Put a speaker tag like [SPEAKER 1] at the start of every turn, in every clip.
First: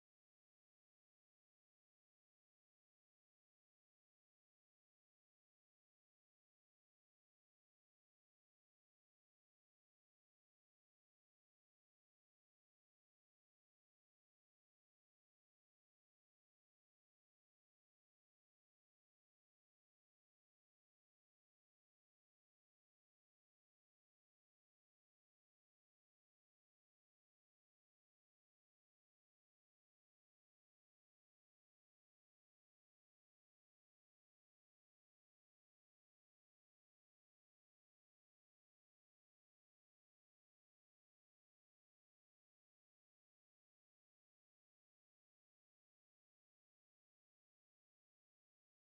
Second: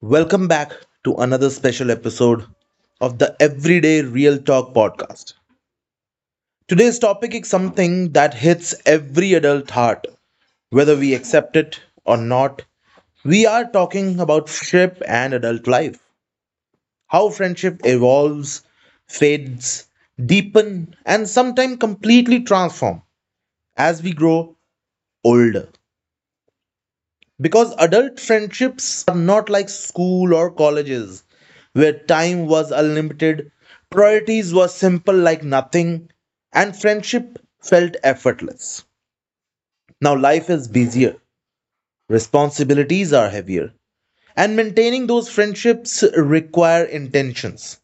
[SPEAKER 1] Welcome back to another special episode of the Everyday Real Talk podcast. Today's topic is something that hits every adult heart, whether we accept it or not. We are talking about friendship and adult life, how friendship evolves, fades, deepen, and sometimes completely transform as we grow older. Because adult friendships are not like school or colleges, where time was unlimited, priorities were simple like nothing, and friendship felt effortless. Now life is busier, responsibilities are heavier, and maintaining those friendships require intentions.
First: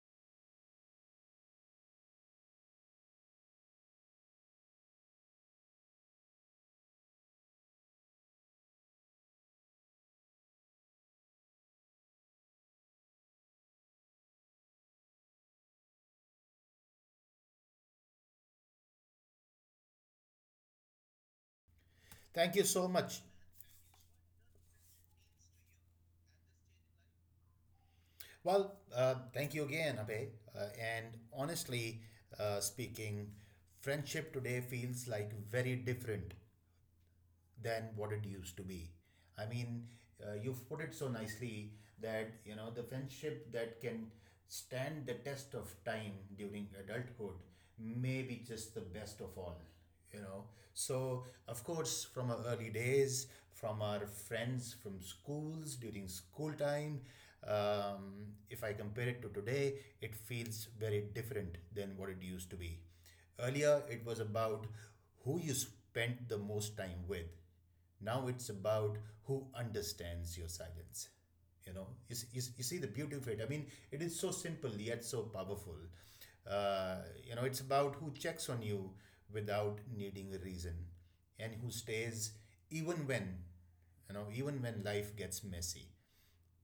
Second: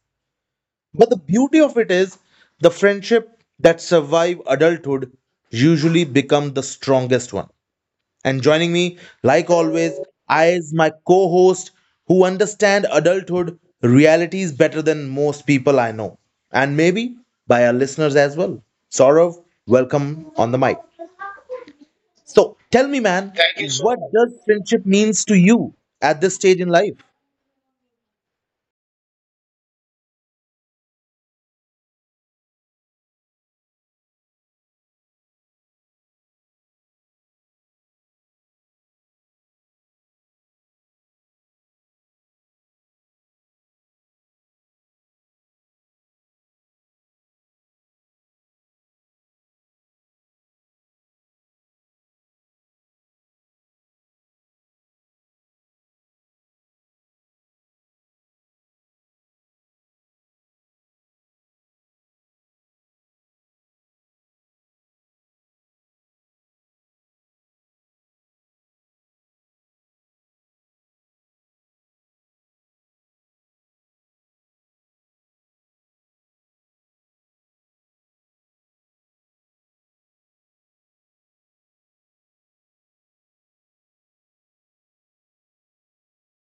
[SPEAKER 1] But the beauty of it is the friendship that survive adulthood usually become the strongest one, and joining me, like always, I is my co host who understand adulthood realities better than most people I know, and maybe by our listeners as well. Saurav, welcome on the mic.
[SPEAKER 2] Thank you
[SPEAKER 1] So
[SPEAKER 2] so
[SPEAKER 1] tell me,
[SPEAKER 2] much.
[SPEAKER 1] man, Thank you so what much. Does friendship means to you at this stage in life?
[SPEAKER 2] Well, thank you again, Abhay. And honestly speaking, friendship today feels like very different than what it used to be. I mean, you've put it so nicely that, you know, the friendship that can stand the test of time during adulthood may be just the best of all, you know. So, of course, from our early days, from our friends from schools during school time, if I compare it to today, it feels very different than what it used to be. Earlier, it was about who you spent the most time with. Now it's about who understands your silence. You see the beauty of it. I mean, it is so simple yet so powerful. Uh, you know, it's about who checks on you without needing a reason and who stays even when, you know, even when life gets messy.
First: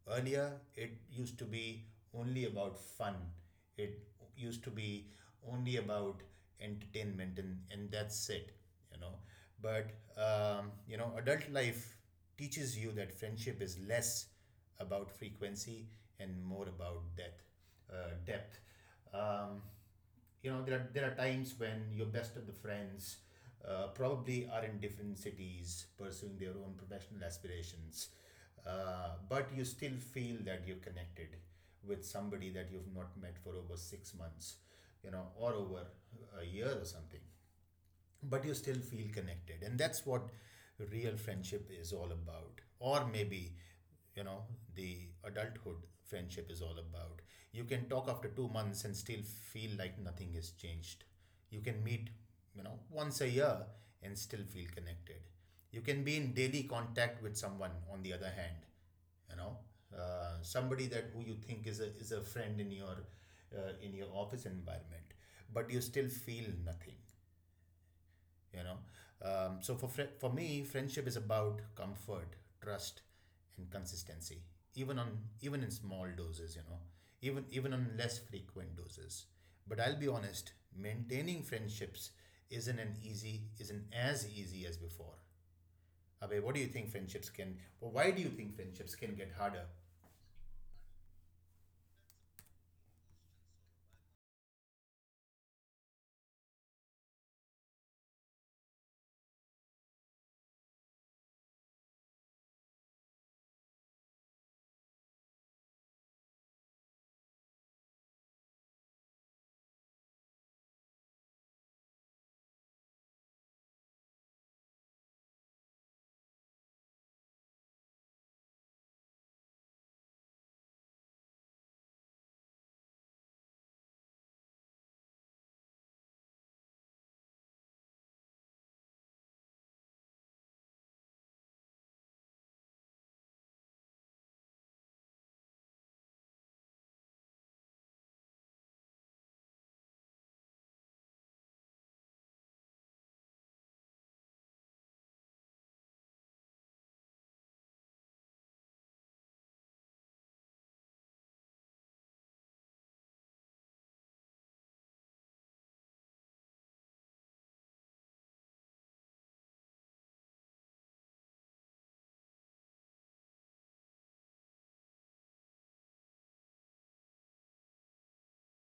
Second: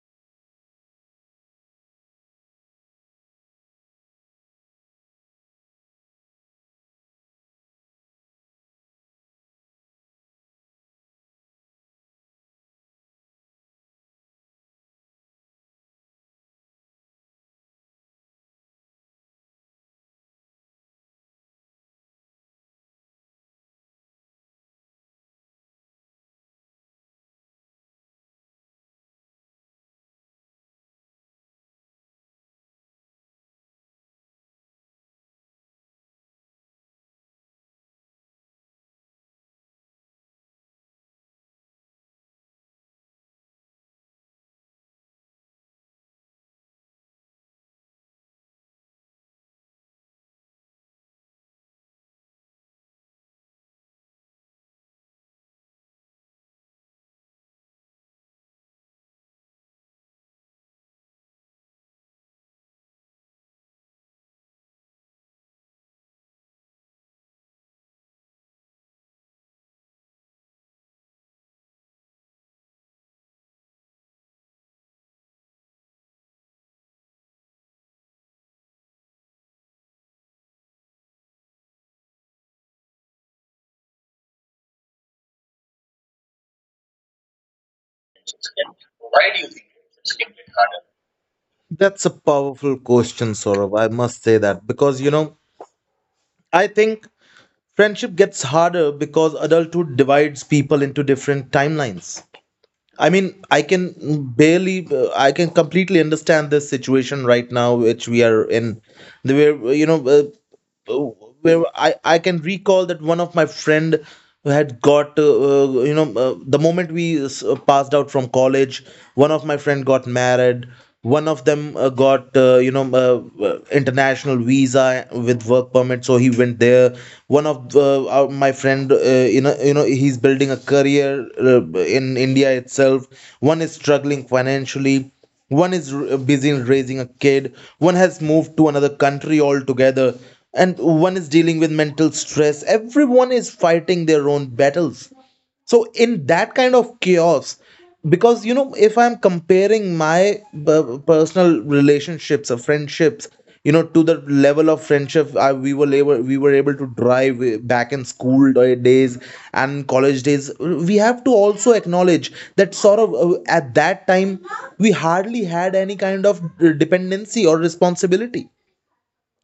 [SPEAKER 2] Earlier, it used to be only about fun. It used to be only about entertainment, and, that's it, you know. But you know, adult life teaches you that friendship is less about frequency and more about depth. Uh, depth. Um, you know, there are times when your best of the friends probably are in different cities pursuing their own professional aspirations, but you still feel that you're connected with somebody that you've not met for over 6 months, you know, or over a year or something, but you still feel connected. And that's what real friendship is all about. Or maybe, you know, the adulthood friendship is all about you can talk after 2 months and still feel like nothing has changed. You can meet, you know, once a year and still feel connected. You can be in daily contact with someone. On the other hand, you know, somebody that who you think is a friend in your office environment, but you still feel nothing, you know. So for me, friendship is about comfort, trust, and consistency, even on, even in small doses, you know, even on less frequent doses. But I'll be honest, maintaining friendships isn't as easy as before. Abhay, what do you think friendships can or why do you think friendships can get harder?
[SPEAKER 1] That's a powerful question, Saurav. I must say that, because you know, I think friendship gets harder because adulthood divides people into different timelines. I mean, I can I can completely understand this situation right now, which we are in. The where you know, oh, where I can recall that one of my friend who had got you know the moment we passed out from college, one of my friend got married, one of them got international visa with work permit, so he went there. One of my friend, he's building a career in india itself. One is struggling financially, one is busy in raising a kid, one has moved to another country altogether, and one is dealing with mental stress. Everyone is fighting their own battles. So in that kind of chaos, because you know, if I'm comparing my personal relationships or friendships, you know, to the level of friendship I, we were able to drive back in school days and college days, we have to also acknowledge that, sort of, at that time we hardly had any kind of dependency or responsibility.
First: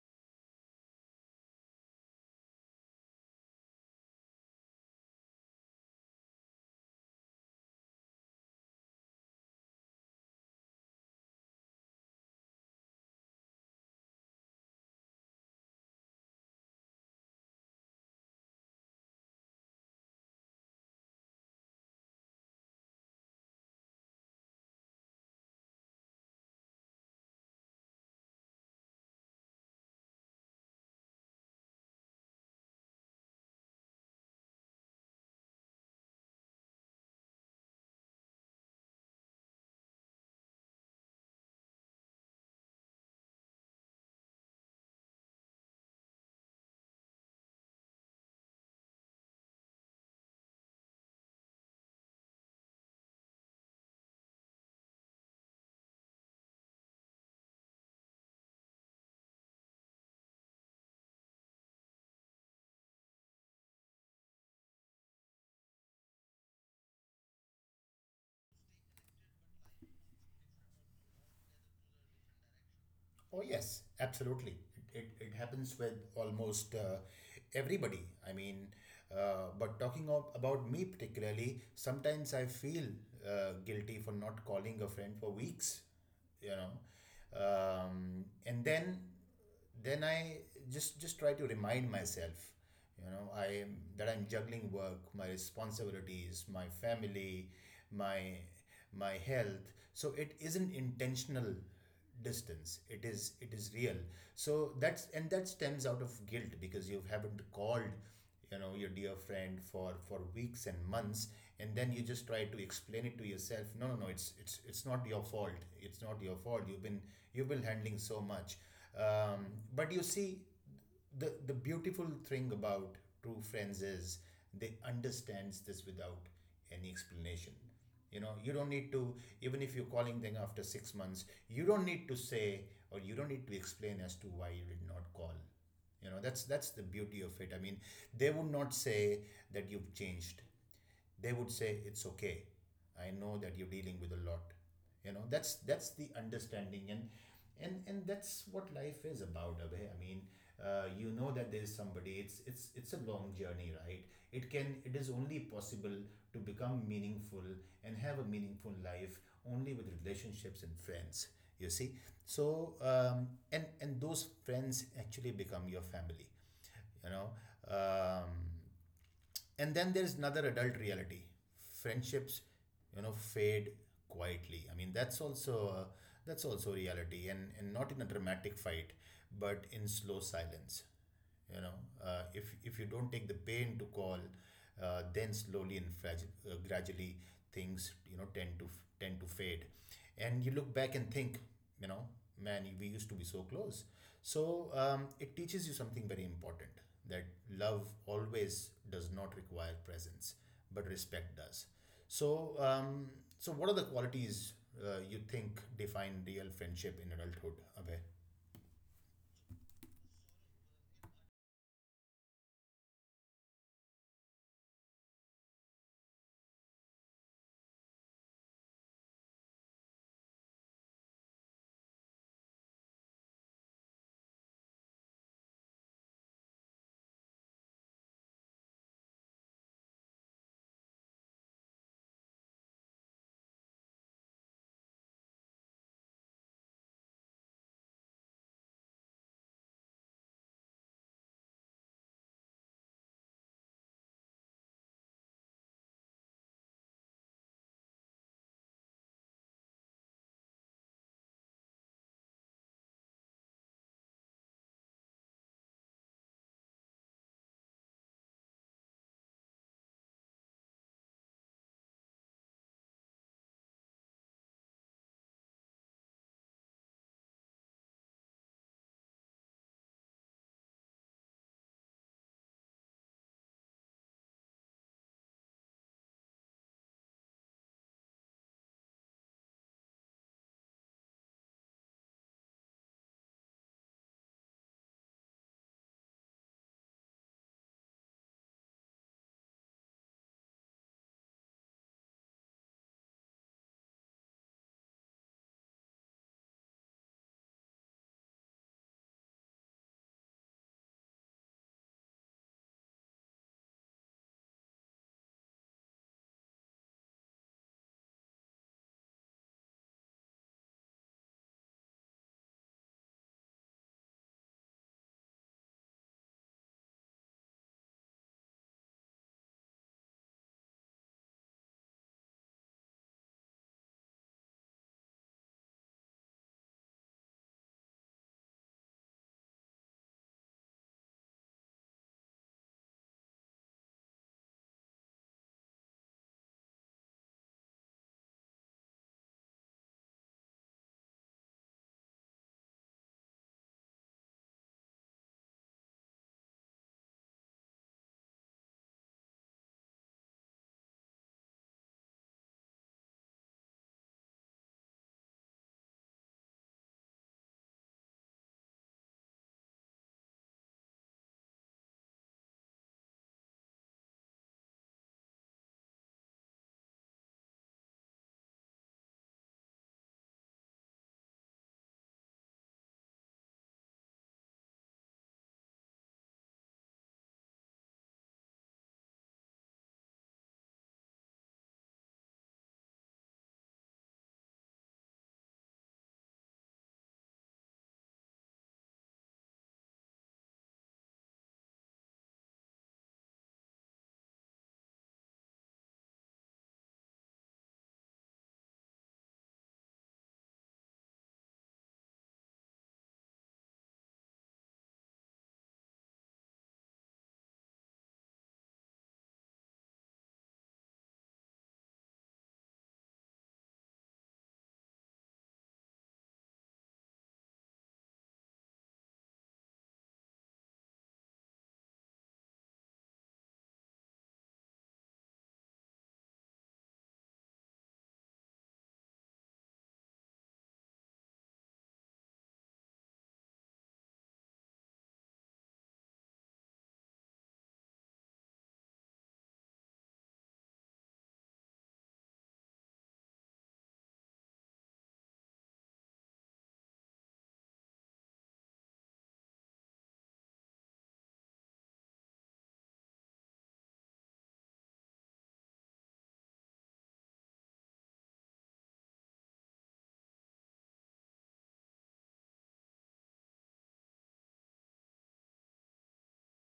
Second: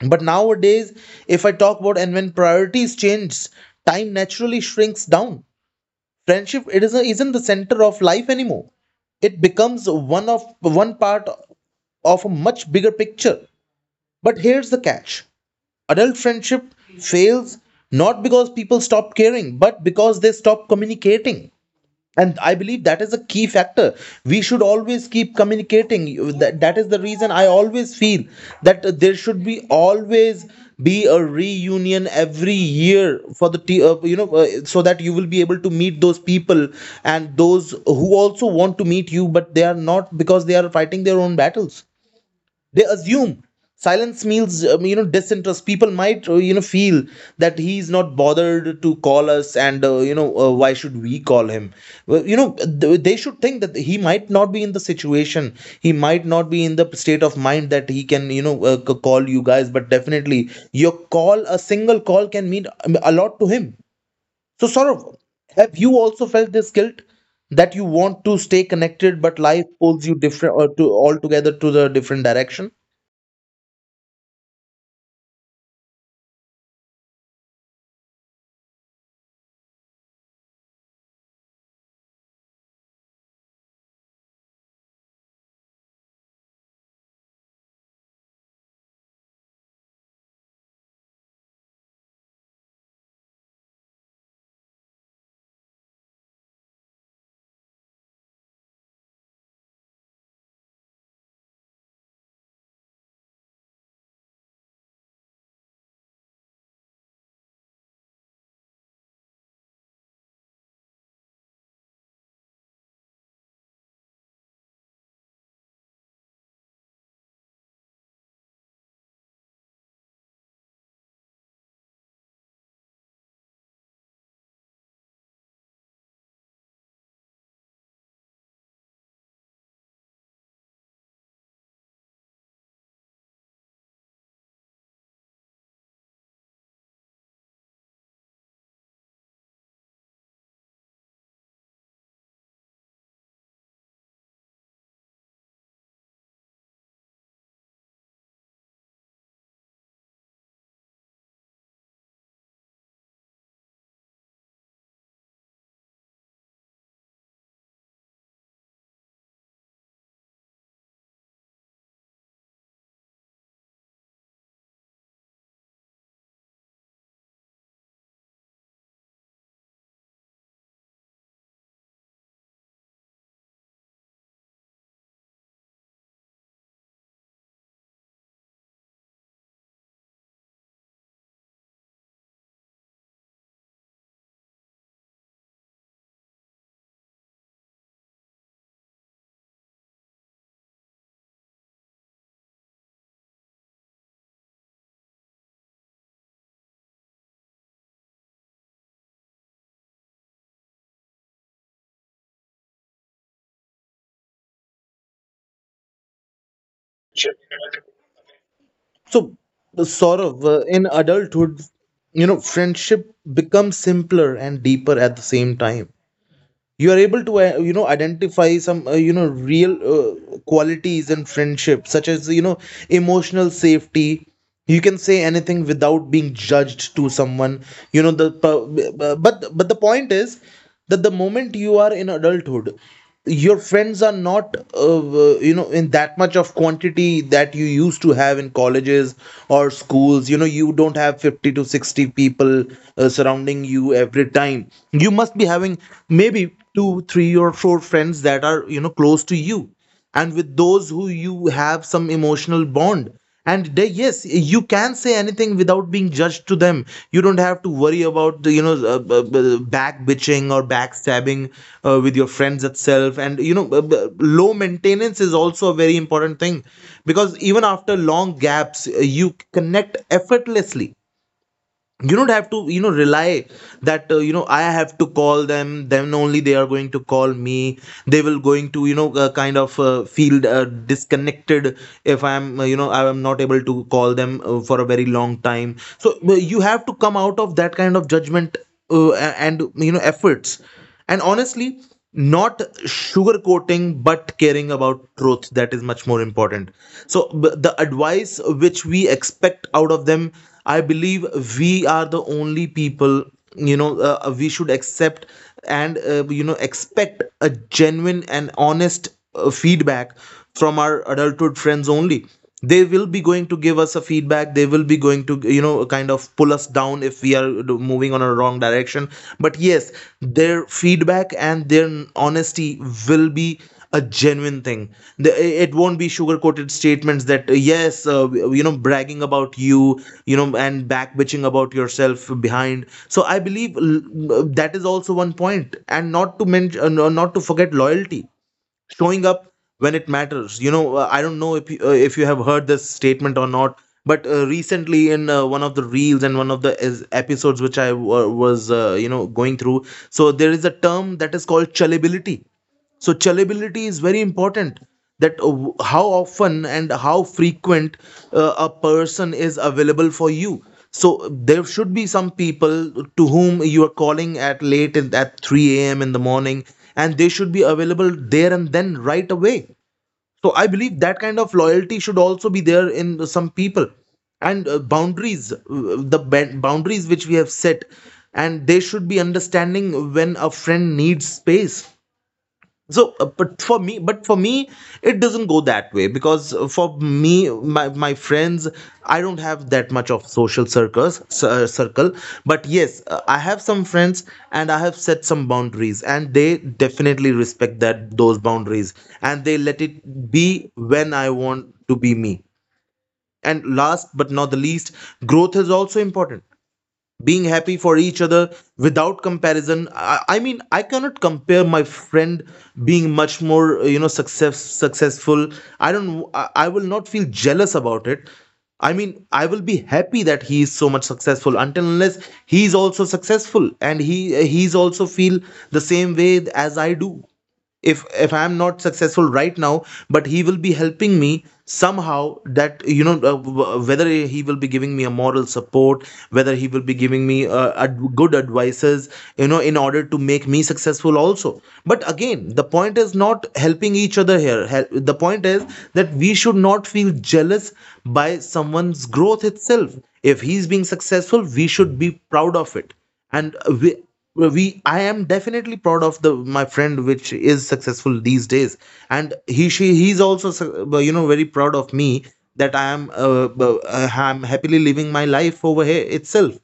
[SPEAKER 1] But nowadays, if I talk about, and when priorities change, time naturally shrinks down. Friendship, it isn't the center of life anymore. It becomes one part of a much bigger picture. But here's the catch. Adult friendship fails not because people stop caring, but because they stop communicating. And I believe that is a key factor. We should always keep communicating. That is the reason I always feel that there should be always be a reunion every year for the t- you know so that you will be able to meet those people. And those who also want to meet you but they are not, because they are fighting their own battles, they assume silence means, you know, disinterest. People might, you know, feel that he's not bothered to call us, and why should we call him? Well, you know, they should think that he might not be in the situation, he might not be in the state of mind that he can, you know, call you guys, but definitely your call, a single call, can mean a lot to him. So Saurav, have you also felt this guilt that you want to stay connected but life pulls you different or to altogether to the different direction?
[SPEAKER 2] Oh, yes, absolutely. It happens with almost everybody. I mean, but talking of, about me particularly, sometimes I feel guilty for not calling a friend for weeks, you know. And then I just try to remind myself, you know, I am that I'm juggling work, my responsibilities, my family, my my health. So it isn't intentional distance. It is, it is real. So that's, and that stems out of guilt because you haven't called, you know, your dear friend for weeks and months. And then you just try to explain it to yourself: no, no, no, it's, it's not your fault, it's not your fault, you've been, you've been handling so much. um, but you see, the beautiful thing about true friends is they understands this without any explanation. You know, you don't need to, even if you're calling them after 6 months, you don't need to say or you don't need to explain as to why you did not call. You know, that's the beauty of it. I mean, they would not say that you've changed. They would say it's okay, I know that you're dealing with a lot. You know, that's the understanding. And and that's what life is about, Abhay. I mean, you know, that there's somebody, it's, it's a long journey, right? It can, it is only possible to become meaningful and have a meaningful life only with relationships and friends, you see. So and those friends actually become your family, you know. um, and then there's another adult reality. Friendships, you know, fade quietly. I mean, that's also reality, and not in a dramatic fight, but in slow silence, you know. If you don't take the pain to call, then slowly and fragile, gradually things, you know, tend to tend to fade. And you look back and think, you know, man, we used to be so close. So it teaches you something very important: that love always does not require presence, but respect does. So what are the qualities you think define real friendship in adulthood, Abhay?
[SPEAKER 1] So, the Saurav, in adulthood, you know, friendship becomes simpler and deeper at the same time. You are able to, identify some, real qualities in friendship, such as, you know, emotional safety. You can say anything without being judged to someone. You know, the p- b- b- but the point is that the moment you are in adulthood, your friends are not in that much of quantity that you used to have in colleges or schools. You know, you don't have 50 to 60 people surrounding you every time. You must be having maybe two three or four friends that are, you know, close to you, and with those who you have some emotional bond. And they, yes, you can say anything without being judged to them. You don't have to worry about the, you know, back bitching or backstabbing with your friends itself. And you know, low maintenance is also a very important thing, because even after long gaps, you connect effortlessly. You don't have to, you know, rely that, you know, I have to call them, then only they are going to call me. They will going to, you know, kind of feel disconnected if I am, you know, I am not able to call them for a very long time. So you have to come out of that kind of judgment and you know, efforts. And honestly, not sugarcoating but caring about truth, that is much more important. So the advice which we expect out of them, I believe we are the only people, we should accept and, you know, expect a genuine and honest feedback from our adulthood friends only. They will be going to give us a feedback, they will be going to, you know, kind of pull us down if we are moving on a wrong direction. But yes, their feedback and their honesty will be a genuine thing. The- it won't be sugar coated statements that, yes, bragging about you, you know, and back bitching about yourself behind. So I believe that is also one point. And not to mention, not to forget loyalty, showing up when it matters. You know, I don't know if if you have heard this statement or not, but recently in one of the reels and one of the episodes which I was, you know, going through, so there is a term that is called chillability. So chillability is very important, that how often and how frequent a person is available for you. So there should be some people to whom you are calling at 3 a.m in the morning, and they should be available there and then right away. So I believe that kind of loyalty should also be there in some people. And boundaries which we have set, and they should be understanding when a friend needs space. So but for me, it doesn't go that way, because for me my friends, I don't have that much of circle. But yes, I have some friends, and I have set some boundaries, and they definitely respect that those boundaries, and they let it be when I want to be me. And last but not the least, growth is also important. Being happy for each other without comparison. I mean, I cannot compare my friend being much more, you know, successful. I don't I, I will not feel jealous about it. I mean, I will be happy that he is so much successful, until unless he is also successful and he's also feel the same way as I do. If I'm not successful right now, but he will be helping me somehow, that, you know, whether he will be giving me a moral support, whether he will be giving me good advices, you know, in order to make me successful also. But again, the point is not helping each other here. The point is that we should not feel jealous by someone's growth itself. If he's being successful, we should be proud of it. And we well, we I am definitely proud of the my friend which is successful these days. And he's also you know, very proud of me, that I am bu- I'm happily living my life over here itself.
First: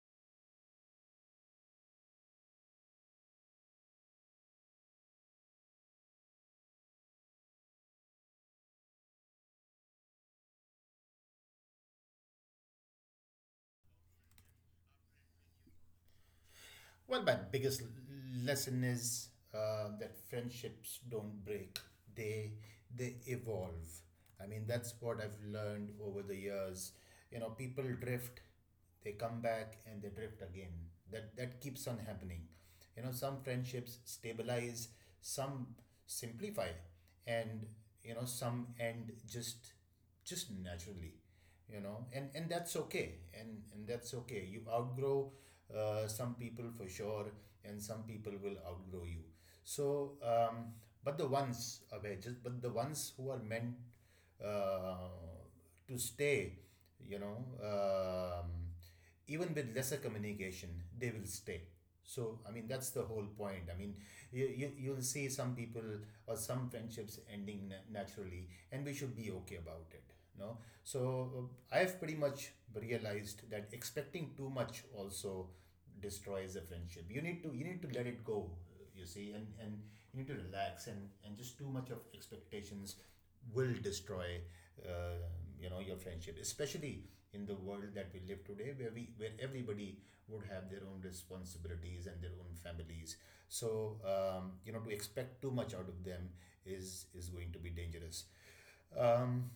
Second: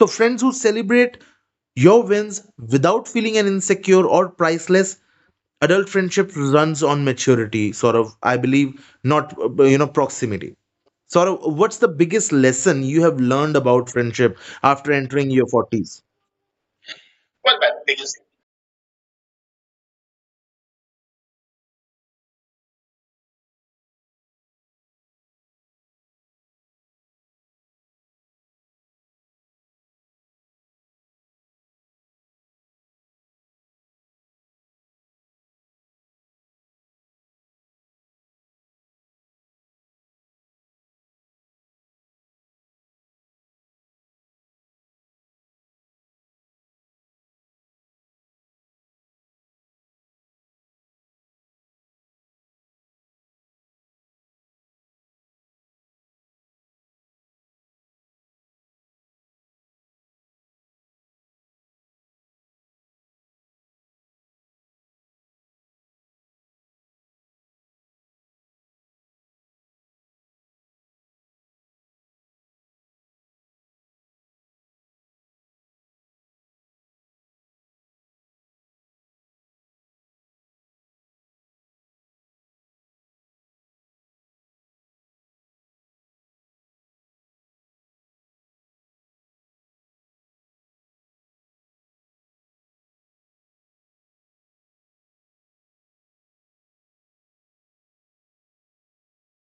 [SPEAKER 1] So friends who celebrate your wins without feeling an insecure or priceless. Adult friendship runs on maturity, sort of, I believe, not proximity, sort of. What's the biggest lesson you have learned about friendship after entering your 40s?
[SPEAKER 2] Well, my biggest lesson is that friendships don't break; they they evolve. I mean, that's what I've learned over the years. You know, people drift, they come back, and they drift again. That, that keeps on happening. You know, some friendships stabilize, some simplify, and you know, some end just naturally, you know. And that's okay, and that's okay. You outgrow some people for sure, and some people will outgrow you. So but the ones who are meant uh, to stay, you know, even with lesser communication, they will stay. So I mean, that's the whole point. I mean, you you'll see some people or some friendships ending naturally, and we should be okay about it. No, so I've pretty much realized that expecting too much also destroys a friendship. You need to, you need to let it go, you see. And you need to relax, and just too much of expectations will destroy uh, you know, your friendship, especially in the world that we live today where we where everybody would have their own responsibilities and their own families. So you know, to expect too much out of them is going to be dangerous. um,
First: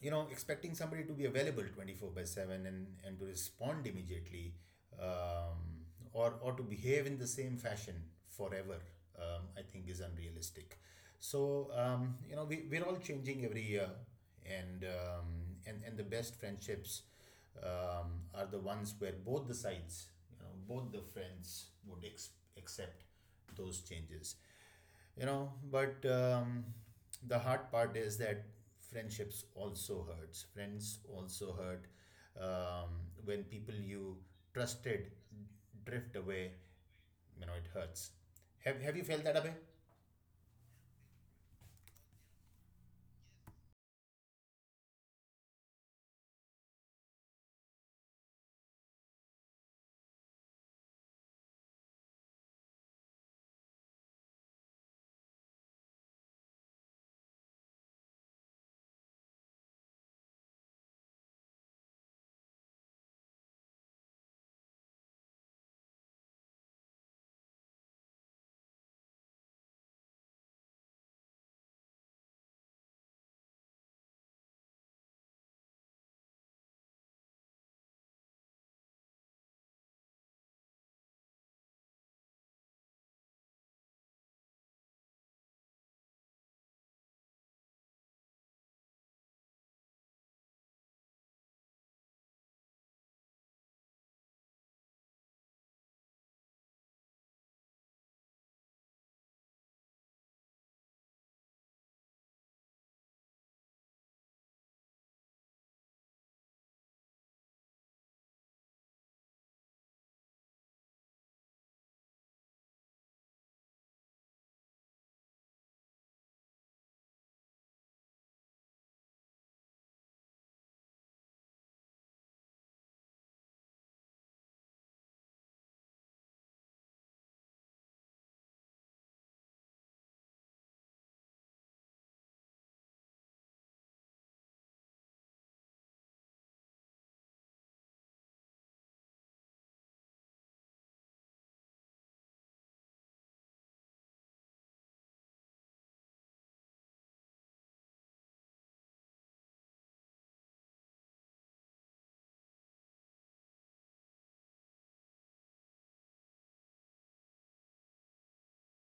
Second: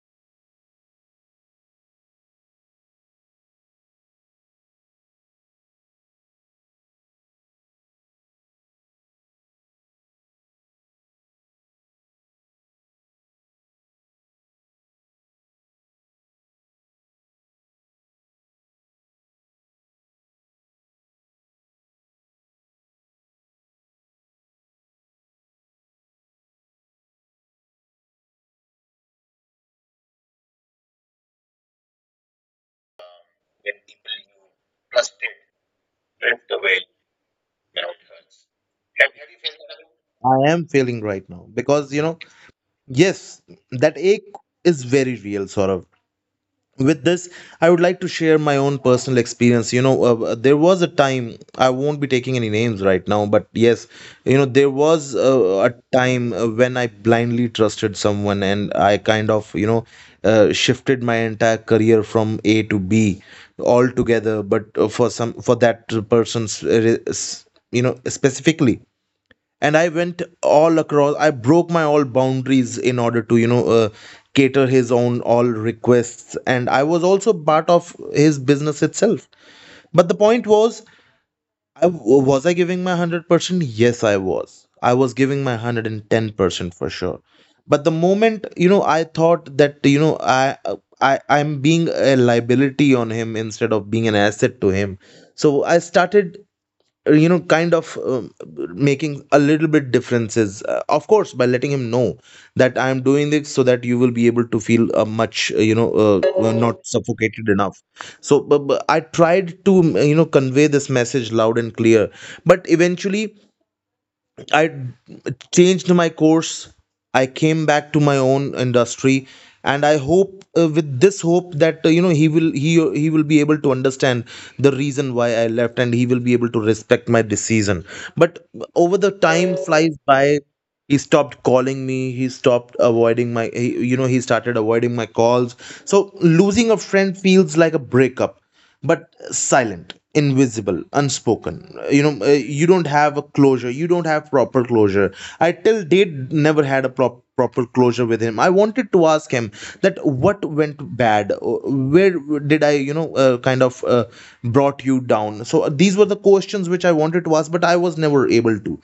[SPEAKER 2] you know, expecting somebody to be available 24 by 7 and to respond immediately, um, or to behave in the same fashion forever, I think is unrealistic. So you know, we, we're all changing every year, and um, and the best friendships are the ones where both the sides, you know, both the friends would accept those changes, you know. But the hard part is that friendships also hurts. Friends also hurt um, when people you trusted drift away. You know, it hurts. Have you felt that away?
[SPEAKER 1] I am feeling right now, because you know, yes, that ache is very real, sort of. With this, I would like to share my own personal experience. There was a time. I won't be taking any names right now, but yes, there was a time when I blindly trusted someone and I kind of, shifted my entire career from A to B altogether. But for for that person's, specifically. And I went all across. I broke my all boundaries in order to cater his own all requests, and I was also part of his business itself. But the point was, I was I giving my 100%. Yes, I was giving my 110% for sure. But the moment, I thought that, you know i I'm being a liability on him instead of being an asset to him. So I started kind of making a little bit differences, of course by letting him know that I am doing this so that you will be able to feel, much not suffocated enough. So but I tried to convey this message loud and clear. But eventually I changed my course. I came back to my own industry, and I hope, with this hope that, uh, he will be able to understand the reason why I left, and he will be able to respect my decision. But over the time flies by. He stopped calling me. He stopped avoiding my. He started avoiding my calls. So losing a friend feels like a breakup, but silent, invisible, unspoken. You don't have a closure. You don't have proper closure. I till date never had a proper closure with him. I wanted to ask him that what went bad. Where did I, kind of, brought you down? So these were the questions which I wanted to ask, but I was never able to.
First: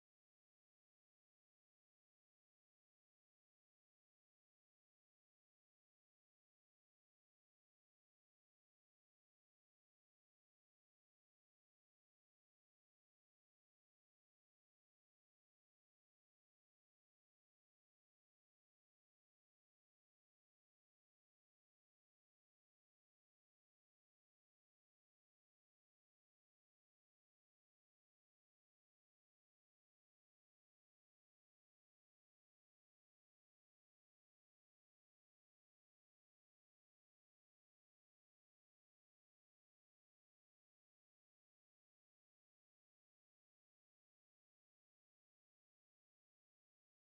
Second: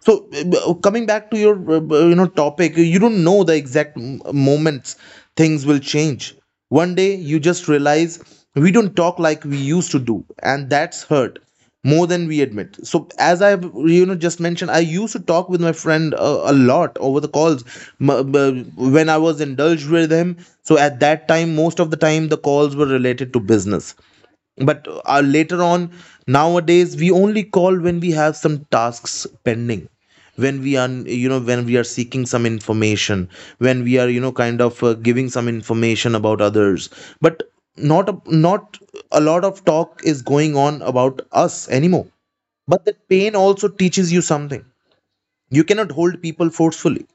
[SPEAKER 1] So, coming back to your, topic, you don't know the exact moments things will change. One day you just realize we don't talk like we used to do, and that's hurt more than we admit. So as I have just mentioned, I used to talk with my friend a lot over the calls. When I was indulged with him, so at that time most of the time the calls were related to business. But later on, nowadays we only call when we have some tasks pending, when we are when we are seeking some information, when we are kind of giving some information about others. But not a lot of talk is going on about us anymore. But that pain also teaches you something: you cannot hold people forcefully.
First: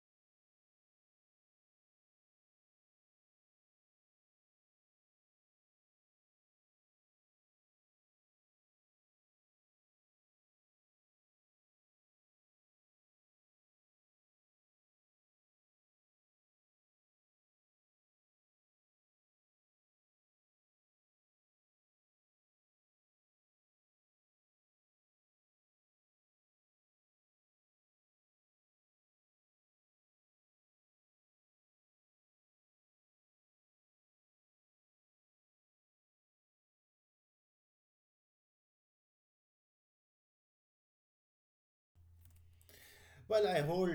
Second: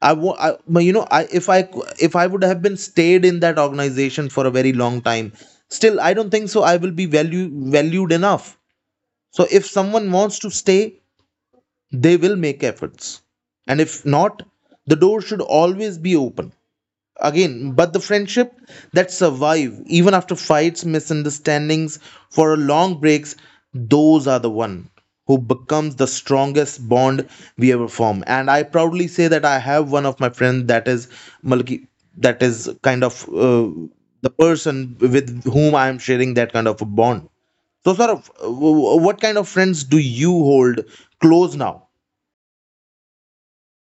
[SPEAKER 1] I want, I, but you know, I if I, if I would have been stayed in that organization for a very long time, still I don't think so. I will be valued enough. So if someone wants to stay, they will make efforts, and if not, the door should always be open again. But the friendship that survive even after fights, misunderstandings, for a long breaks, those are the one who becomes the strongest bond we ever form. And I proudly say that I have one of my friend, that is Malki, that is kind of, the person with whom I am sharing that kind of a bond. So sort of, what kind of friends do you hold close now?
[SPEAKER 2] Well, I hold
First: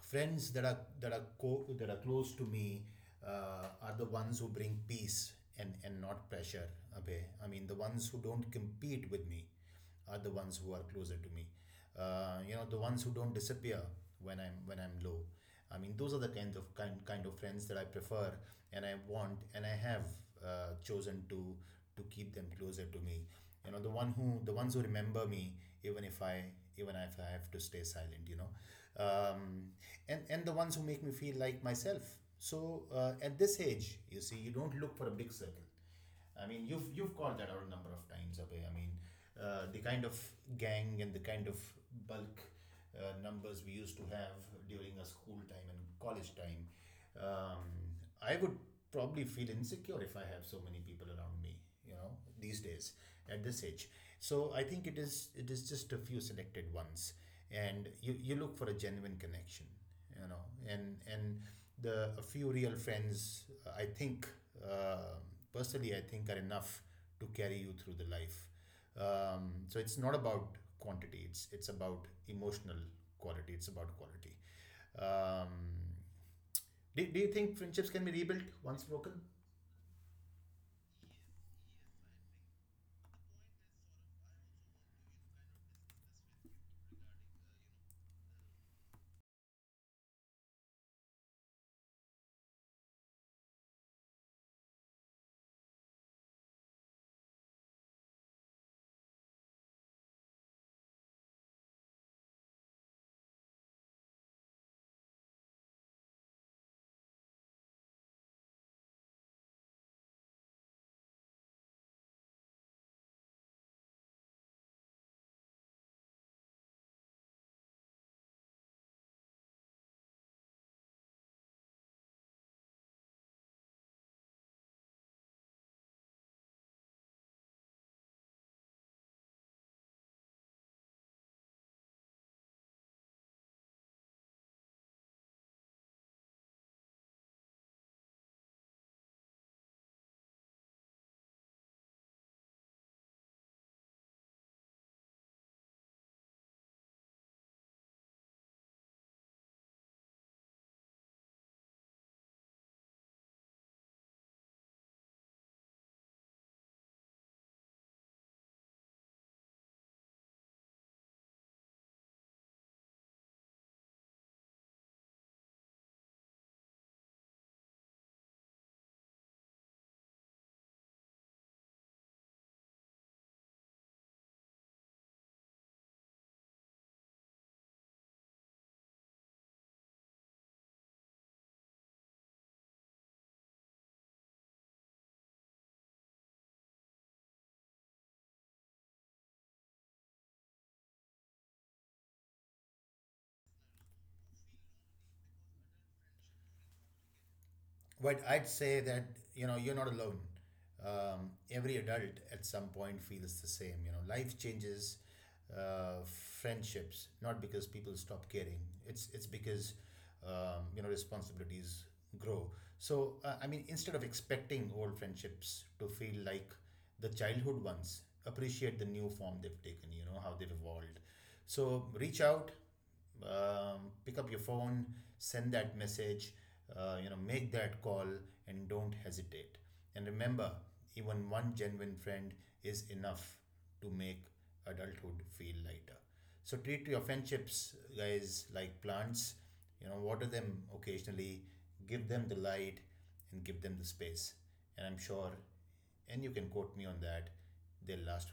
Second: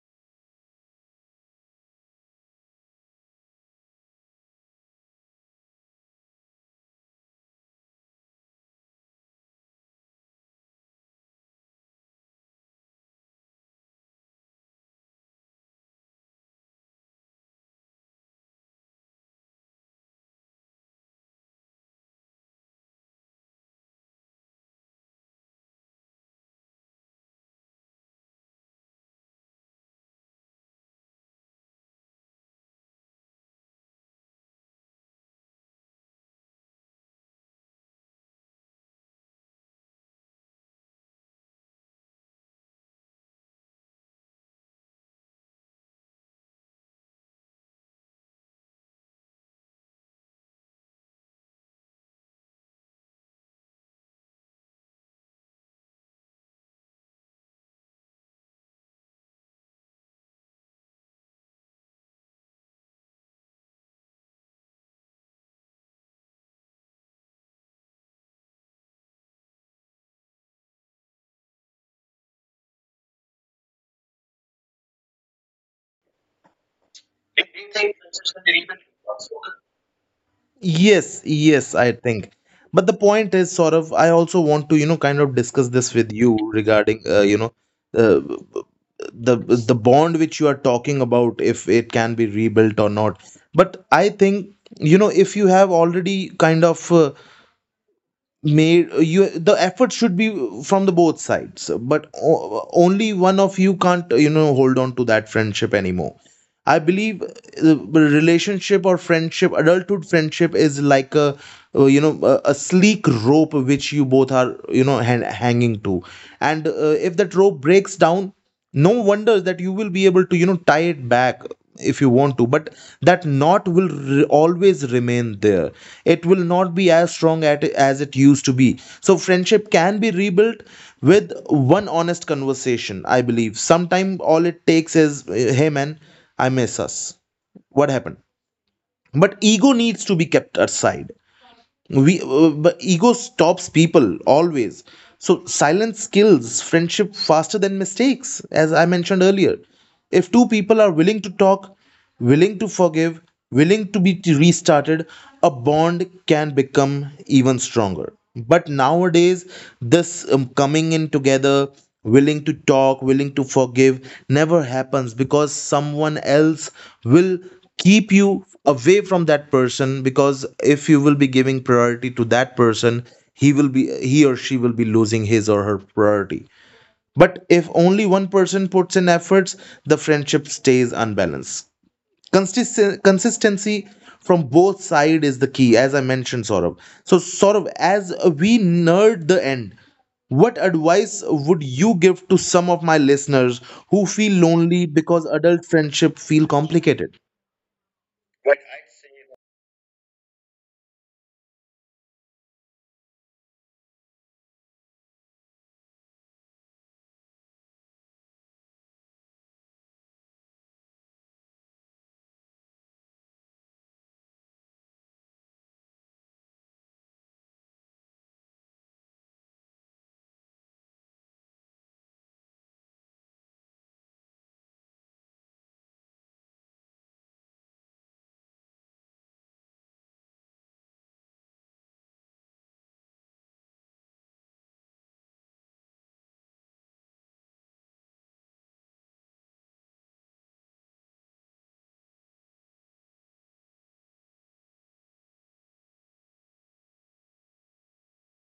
[SPEAKER 2] friends that are close to me, are the ones who bring peace and not pressure. Abhay, I mean, the ones who don't compete with me are the ones who are closer to me. You know, the ones who don't disappear when I'm low. I mean, those are the kind of friends that I prefer and I want, and I have chosen to keep them closer to me. You know, the ones who remember me, even if I, even if I have to stay silent. You know, um, and the ones who make me feel like myself. So at this age, you see, you don't look for a big circle. I mean, you've called that out a number of times, Abhay. I mean, the kind of gang and the kind of bulk numbers we used to have during our school time and college time. Um, I would probably feel insecure if I have so many people around me, you know, these days, at this age. So I think it is, it is just a few selected ones, and you look for a genuine connection, you know. And the a few real friends, I think, uh, personally I think, are enough to carry you through the life. So it's not about quantity, it's about emotional quality, it's about quality. um, do you think friendships can be rebuilt once broken?
[SPEAKER 1] Yes, yes, I think. But the point is, sort of, I also want to, you know, kind of discuss this with you regarding, uh, the bond which you are talking about, if it can be rebuilt or not. But I think, you know, if you have already kind of made you, the effort should be from the both sides, but only one of you can't, you know, hold on to that friendship anymore. I believe relationship or friendship, adulthood friendship is like a, a sleek rope which you both are, you know, hanging to. And if that rope breaks down, no wonder that you will be able to, you know, tie it back if you want to. But that knot will always remain there. It will not be as strong at as it used to be. So friendship can be rebuilt with one honest conversation, I believe. Sometimes all it takes is, hey man, I miss us, what happened? But ego needs to be kept aside. We uh, but ego stops people always. So silence kills friendship faster than mistakes, as I mentioned earlier. If two people are willing to talk, willing to forgive, willing to be restarted, a bond can become even stronger. But nowadays, this coming in together, willing to talk, willing to forgive, never happens, because someone else will keep you away from that person. Because if you will be giving priority to that person, he will be, he or she will be losing his or her priority. But if only one person puts in efforts, the friendship stays unbalanced. Consistency from both side is the key, as I mentioned, Saurabh. So, Saurabh, as we nerd the end, what advice would you give to some of my listeners who feel lonely because adult friendship feel complicated?
[SPEAKER 2] But I'd say that, you know, you're not alone. Every adult at some point feels the same. You know, life changes uh, friendships, not because people stop caring. It's because you know, responsibilities grow. So I mean, instead of expecting old friendships to feel like the childhood ones, appreciate the new form they've taken. You know how they've evolved. So reach out, pick up your phone, send that message, you know, make that call, and don't hesitate. And remember, even one genuine friend is enough to make adulthood feel lighter. So treat your friendships, guys, like plants. You know, water them occasionally, give them the light, and give them the space. And I'm sure, and you can quote me on that, they'll last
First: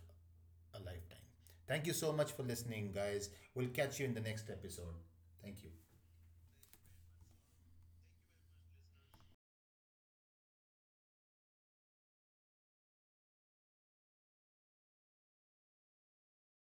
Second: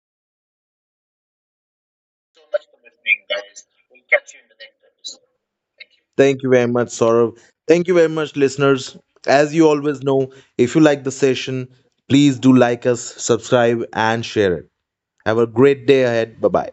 [SPEAKER 2] a lifetime. Thank you so much for listening, guys. We'll catch you in the next episode. Thank you.
[SPEAKER 1] Thank you very much, Saurabh. Thank you very much, listeners. As you always know, if you like the session, please do like us, subscribe, and share it. Have a great day ahead. Bye bye.